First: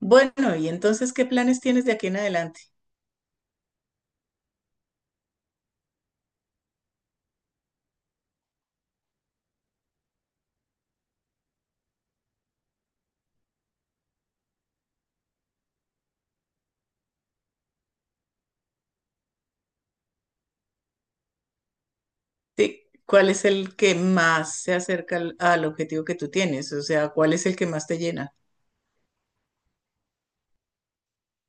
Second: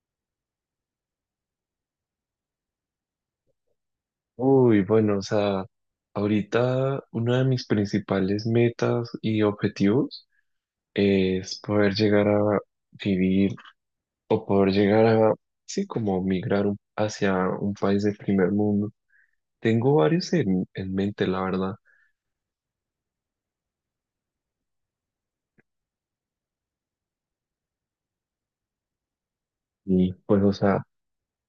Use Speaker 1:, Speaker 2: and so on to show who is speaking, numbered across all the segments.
Speaker 1: Bueno, y entonces, ¿qué planes tienes de aquí en adelante?
Speaker 2: Uy, bueno, o sea, ahorita una de mis principales metas y objetivos es poder llegar a vivir o poder llegar a, sí, como migrar un- hacia un país de primer mundo. Tengo varios en mente, la verdad.
Speaker 1: Sí, ¿cuál es el que más se acerca al objetivo que tú tienes? O sea, ¿cuál es el que más te llena?
Speaker 2: Y pues, o sea,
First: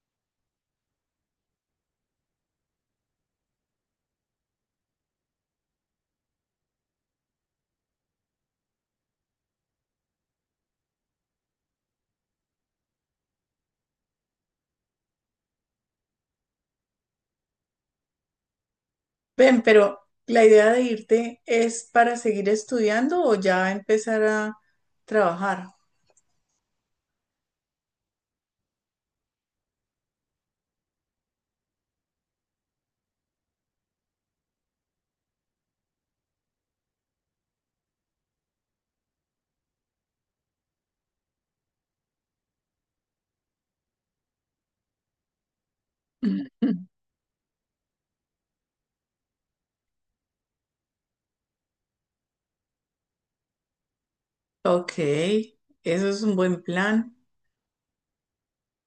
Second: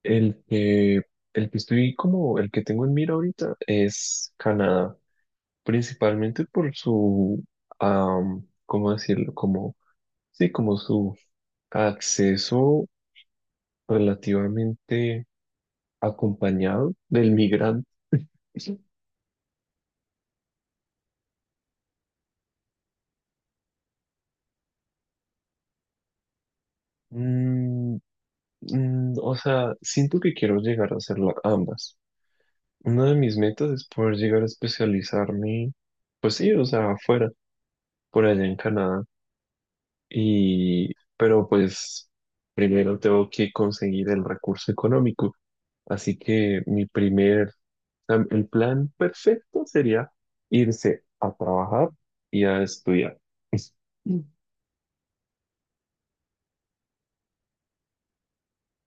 Speaker 2: el que, el que estoy como, el que tengo en mira ahorita es Canadá, principalmente por su, ¿cómo decirlo? Como, sí, como su acceso relativamente acompañado del migrante.
Speaker 1: Ven, pero la idea de irte es para seguir estudiando o ya empezar a trabajar.
Speaker 2: Mm, o sea, siento que quiero llegar a hacer la- ambas. Una de mis metas es poder llegar a especializarme, pues sí, o sea, afuera, por allá en Canadá. Y, pero pues primero tengo que conseguir el recurso económico. Así que mi
Speaker 1: Ujú.
Speaker 2: primer, el plan perfecto sería irse a trabajar y a estudiar.
Speaker 1: Ok, eso es un buen plan.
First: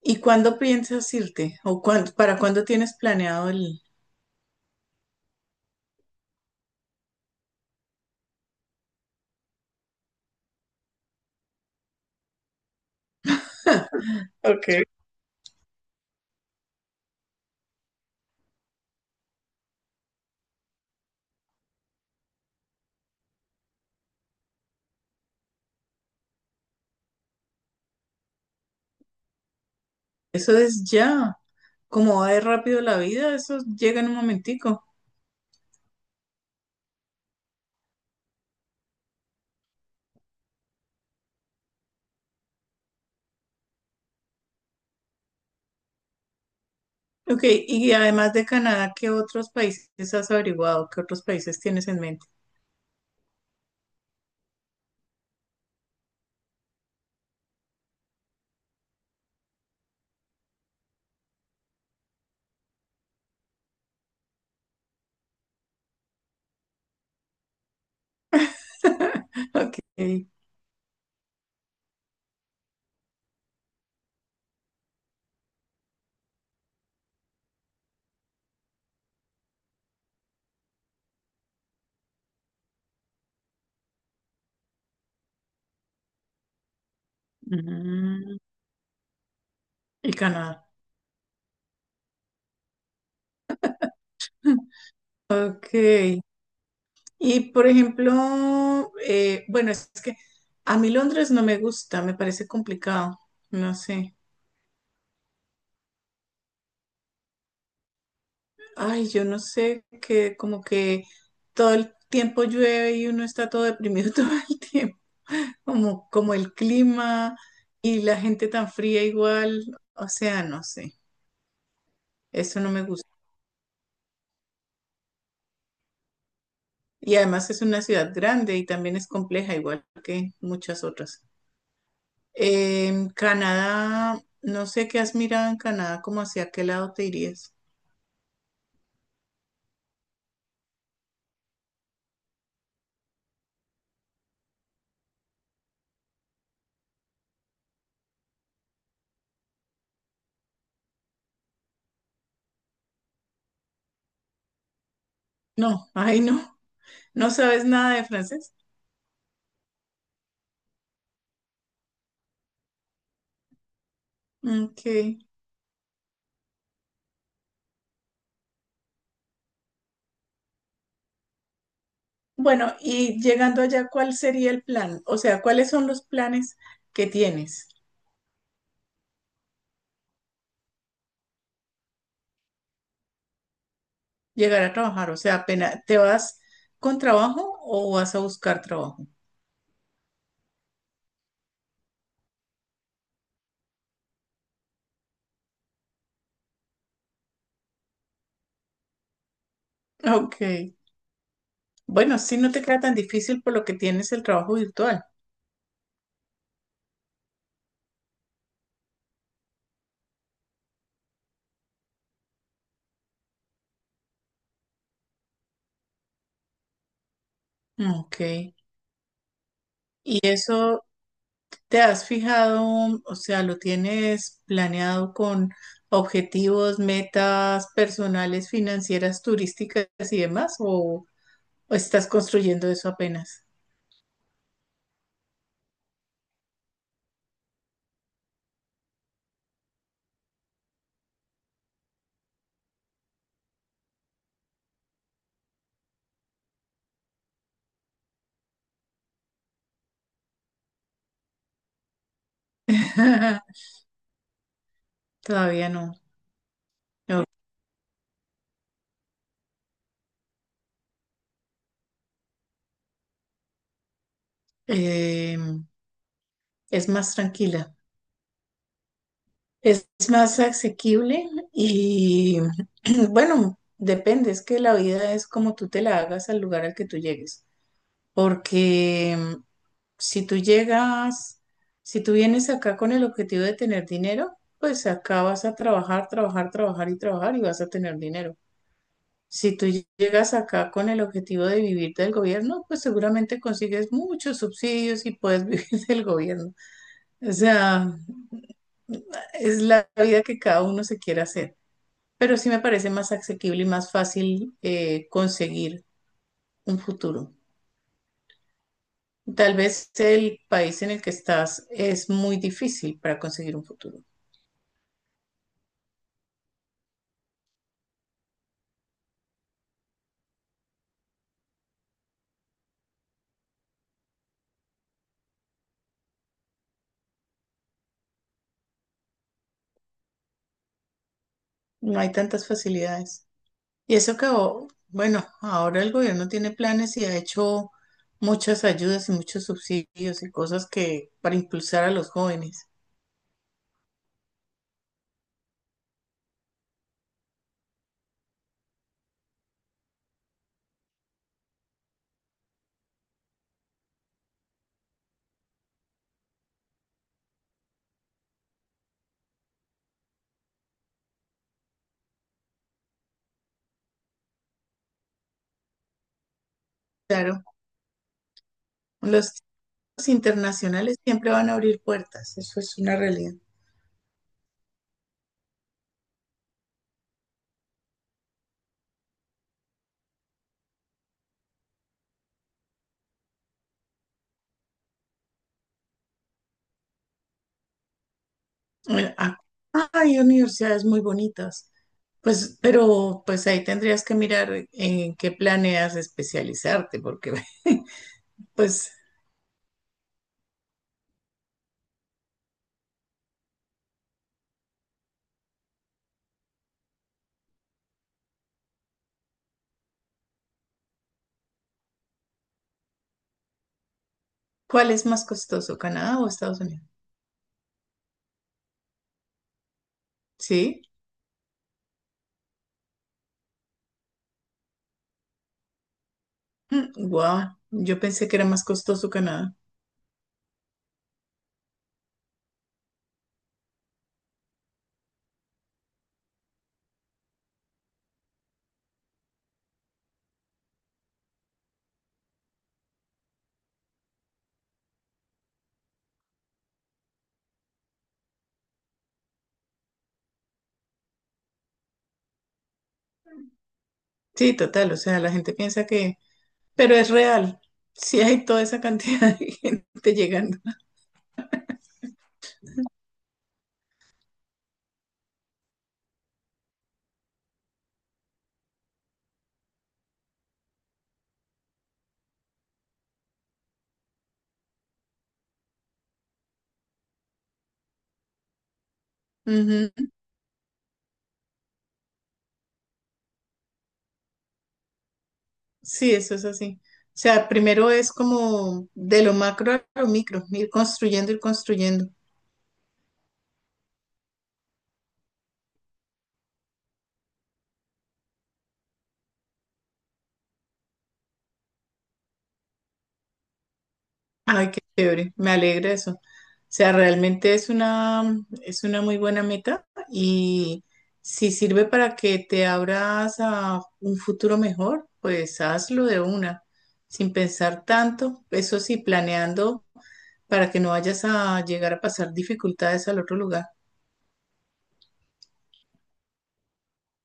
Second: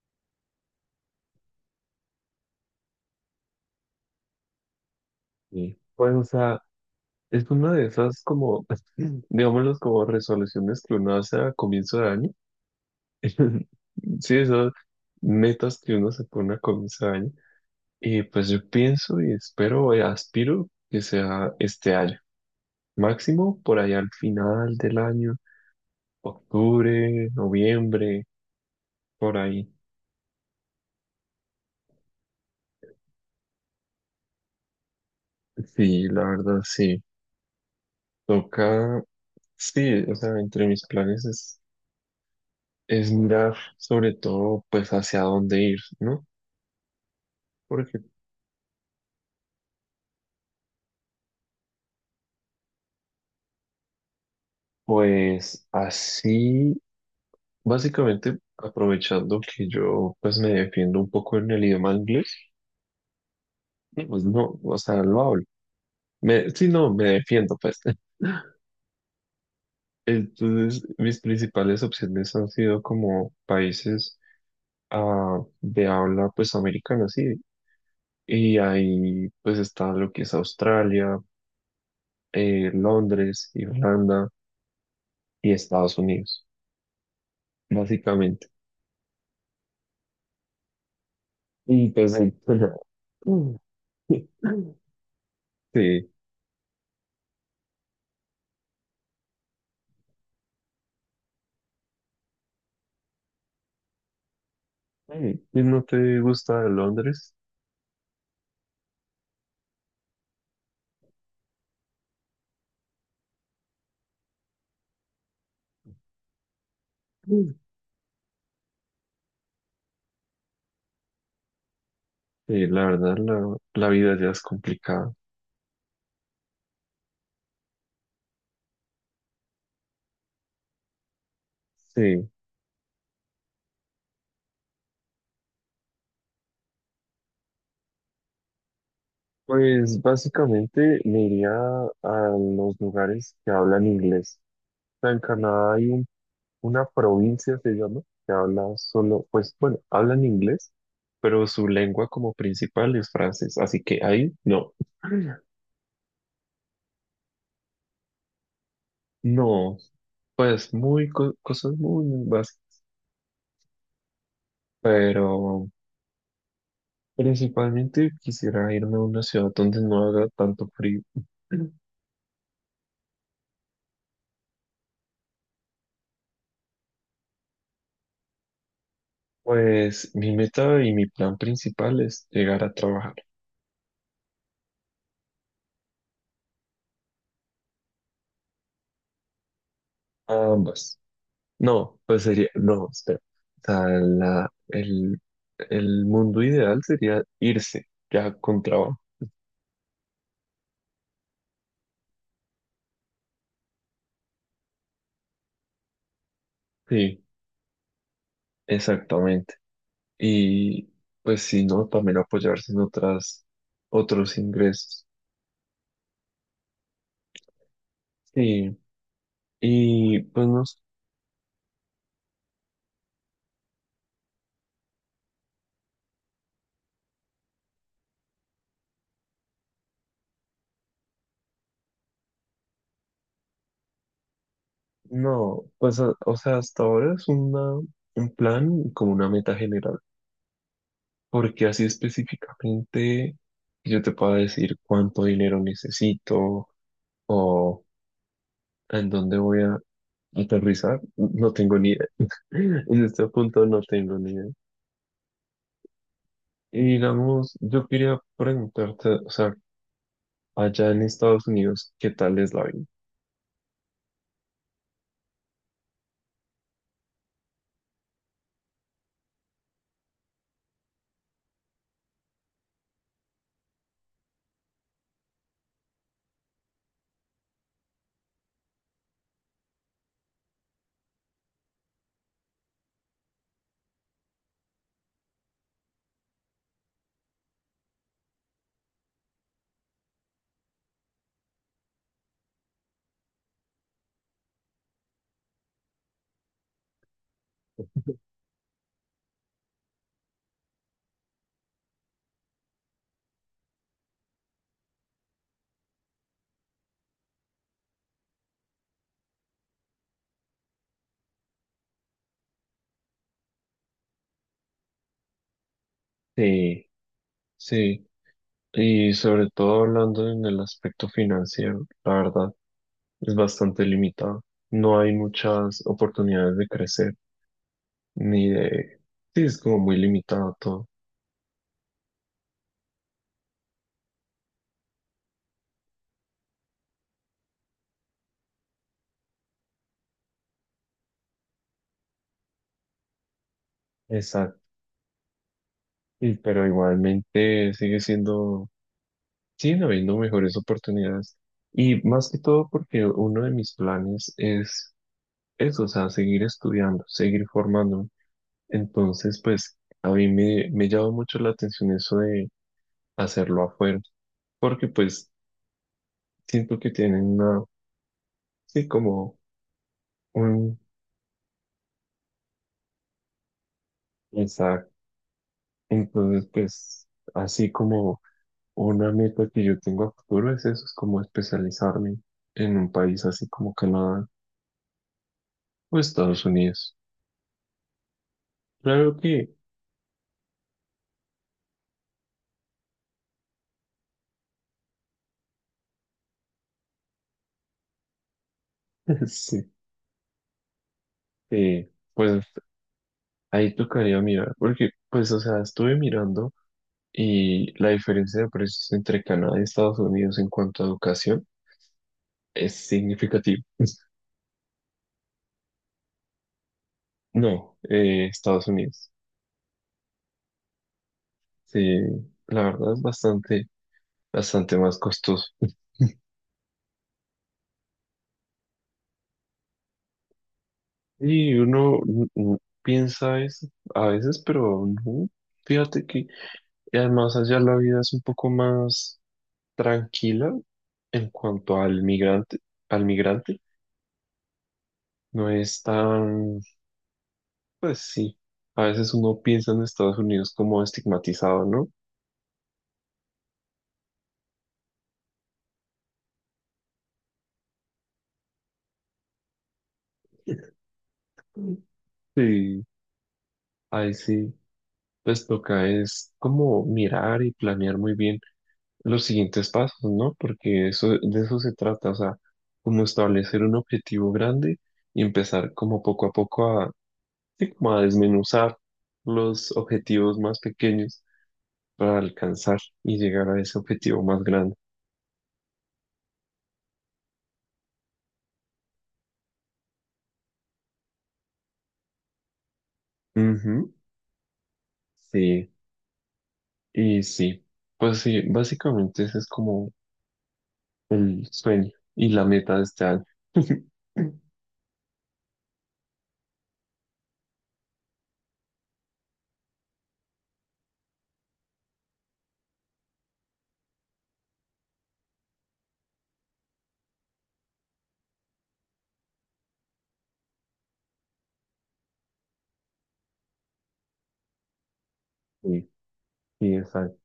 Speaker 1: ¿Y cuándo piensas irte? ¿O cuándo, para cuándo tienes planeado el...
Speaker 2: Sí. Pues, o sea, es una de esas como, digámoslo, como resoluciones que uno hace a comienzo de año. Sí, esas
Speaker 1: Ok.
Speaker 2: metas que uno se pone a comienzo de año. Y pues yo pienso y espero y aspiro que sea este año. Máximo por ahí al final del año, octubre, noviembre, por ahí.
Speaker 1: Eso es ya. Como va de rápido la vida, eso llega en un momentico.
Speaker 2: Sí, la verdad, sí. Toca, sí, o sea, entre mis planes es mirar sobre todo pues hacia dónde ir, ¿no?
Speaker 1: Ok, y
Speaker 2: Porque
Speaker 1: además de Canadá, ¿qué otros países has averiguado? ¿Qué otros países tienes en mente?
Speaker 2: pues así, básicamente aprovechando que yo pues me defiendo un poco en el idioma inglés, y, pues no, o sea, lo hablo. Me, sí, no, me defiendo pues.
Speaker 1: Ok,
Speaker 2: Entonces, mis principales opciones han sido como países de habla pues americana, sí. Y ahí pues está lo que es Australia, Londres, Irlanda y Estados Unidos,
Speaker 1: mm,
Speaker 2: básicamente.
Speaker 1: y Canadá.
Speaker 2: Y pues ahí-
Speaker 1: Ok,
Speaker 2: Sí,
Speaker 1: y por ejemplo, bueno, es que a mí Londres no me gusta, me parece complicado, no sé.
Speaker 2: hey, ¿y no te gusta Londres?
Speaker 1: Ay, yo no sé, que como que todo el tiempo llueve y uno está todo deprimido todo el tiempo, como, como el clima
Speaker 2: Mm.
Speaker 1: y la gente tan fría igual, o sea, no sé, eso
Speaker 2: Sí,
Speaker 1: no me
Speaker 2: la
Speaker 1: gusta.
Speaker 2: verdad, la vida ya es complicada.
Speaker 1: Y además es una ciudad grande y también es compleja, igual que muchas otras.
Speaker 2: Sí,
Speaker 1: En Canadá, no sé qué has mirado en Canadá, como hacia qué lado te irías.
Speaker 2: pues básicamente me iría a los lugares que hablan inglés. O sea, en Canadá hay un- una provincia, se llama, que habla solo, pues bueno, hablan inglés, pero su lengua como principal es francés. Así que ahí no,
Speaker 1: No, ay no, no sabes nada de francés.
Speaker 2: no, pues muy co- cosas muy básicas,
Speaker 1: Ok.
Speaker 2: pero principalmente quisiera irme a una ciudad donde no haga tanto frío.
Speaker 1: Bueno, y llegando allá, ¿cuál sería el plan? O sea, ¿cuáles son los planes que tienes?
Speaker 2: Pues mi meta y mi plan principal es llegar a trabajar.
Speaker 1: Llegar a trabajar, o sea, ¿apenas te vas con trabajo o vas a buscar trabajo?
Speaker 2: Ambas. No, pues sería, no, espera. O sea, la- el mundo ideal sería irse ya con trabajo.
Speaker 1: Ok. Bueno, sí, no te queda tan difícil por lo que tienes el trabajo virtual.
Speaker 2: Sí, exactamente. Y pues si no, también apoyarse en otras, otros ingresos.
Speaker 1: Ok.
Speaker 2: Sí, y
Speaker 1: ¿Y
Speaker 2: pues no, s-
Speaker 1: eso te has fijado, o sea, lo tienes planeado con objetivos, metas personales, financieras, turísticas y demás? O estás construyendo eso apenas?
Speaker 2: no, pues a- o sea, hasta ahora es una, un plan como una meta general. Porque así específicamente yo te puedo decir cuánto dinero necesito o en dónde voy a aterrizar, no tengo ni idea. En este punto no tengo ni idea.
Speaker 1: Todavía no.
Speaker 2: Y
Speaker 1: No.
Speaker 2: digamos, yo quería preguntarte, o sea, allá en Estados Unidos, ¿qué tal es la vida?
Speaker 1: Eh, es más tranquila. Es más asequible y bueno, depende, es que la vida es como tú te la hagas al lugar al que tú llegues, porque si tú llegas, si tú vienes acá con el objetivo de tener dinero, pues acá vas a trabajar, trabajar, trabajar y trabajar y vas a tener dinero. Si tú llegas acá con el objetivo de vivir del gobierno, pues seguramente consigues muchos subsidios y puedes vivir del gobierno. O sea, es la vida que cada uno se quiera hacer. Pero sí me parece más asequible y más fácil, conseguir un futuro. Tal vez el país en el que estás es muy difícil para conseguir un futuro.
Speaker 2: Sí, sí. Y sobre todo hablando en el aspecto financiero, la verdad, es bastante limitado. No hay muchas oportunidades de crecer. Ni de... Sí, es como muy limitado todo.
Speaker 1: No hay tantas facilidades. Y eso que, o, bueno, ahora el gobierno tiene planes y ha hecho muchas ayudas y muchos subsidios y cosas que para impulsar a los jóvenes.
Speaker 2: Exacto. Y, pero igualmente sigue siendo, siguen habiendo mejores oportunidades. Y más que todo porque uno de mis planes es eso, o sea, seguir estudiando, seguir formándome. Entonces, pues a me llama mucho la atención eso de hacerlo afuera, porque pues siento que tienen
Speaker 1: Claro,
Speaker 2: una, sí,
Speaker 1: los
Speaker 2: como
Speaker 1: chicos
Speaker 2: un...
Speaker 1: internacionales siempre van a abrir puertas, eso es una realidad.
Speaker 2: Exacto. Entonces, pues así como... Una meta que yo tengo a futuro es eso, es como especializarme en un país así como Canadá o Estados Unidos.
Speaker 1: Bueno,
Speaker 2: Claro
Speaker 1: acá
Speaker 2: que
Speaker 1: hay universidades muy bonitas, pues, pero pues ahí tendrías que mirar en qué planeas especializarte, porque pues,
Speaker 2: sí, eh, pues ahí tocaría mirar, porque pues o sea, estuve mirando y la diferencia de precios entre Canadá y Estados Unidos en cuanto a educación es significativa.
Speaker 1: ¿cuál es más costoso, Canadá o Estados Unidos?
Speaker 2: No, Estados Unidos.
Speaker 1: Sí.
Speaker 2: Sí, la verdad es bastante, bastante más costoso.
Speaker 1: Wow, yo pensé que era más costoso Canadá.
Speaker 2: Y uno piensa eso a veces, pero no. Fíjate que y además allá la vida es un poco más tranquila en cuanto al migrante, al migrante. No es tan, pues sí, a veces uno piensa en Estados Unidos como estigmatizado, ¿no?
Speaker 1: Sí, total, o sea, la gente piensa que, pero es real. Sí hay toda esa cantidad de gente llegando.
Speaker 2: Mm. Sí, ahí sí, pues toca es como mirar y planear muy bien los siguientes pasos, ¿no? Porque eso, de eso se trata, o sea, como establecer un objetivo grande y empezar como poco a poco a, sí, como a desmenuzar los
Speaker 1: Ujú.
Speaker 2: objetivos más pequeños para alcanzar y llegar a ese objetivo más grande.
Speaker 1: Sí, eso es así. O sea, primero es como de lo macro a lo micro, ir construyendo, ir construyendo.
Speaker 2: Ujú, sí, y sí, pues sí, básicamente ese es como el sueño y la meta de este año.
Speaker 1: Ay, qué chévere, me alegra eso. O sea, realmente es una muy buena meta y si sirve para que te abras a un futuro mejor, pues hazlo de una, sin pensar tanto, eso sí, planeando para que no vayas a llegar a pasar dificultades al otro lugar.
Speaker 2: Sí, sí, exacto.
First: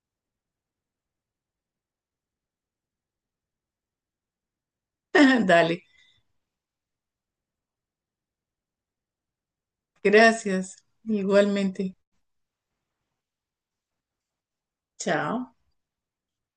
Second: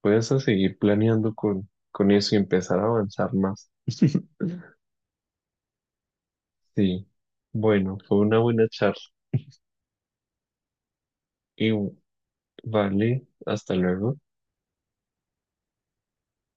Speaker 2: Puedes a seguir planeando con eso y empezar a avanzar más.
Speaker 1: Dale,
Speaker 2: Sí, bueno, fue una buena charla.
Speaker 1: gracias,
Speaker 2: Y
Speaker 1: igualmente.
Speaker 2: vale, hasta luego.
Speaker 1: Chao.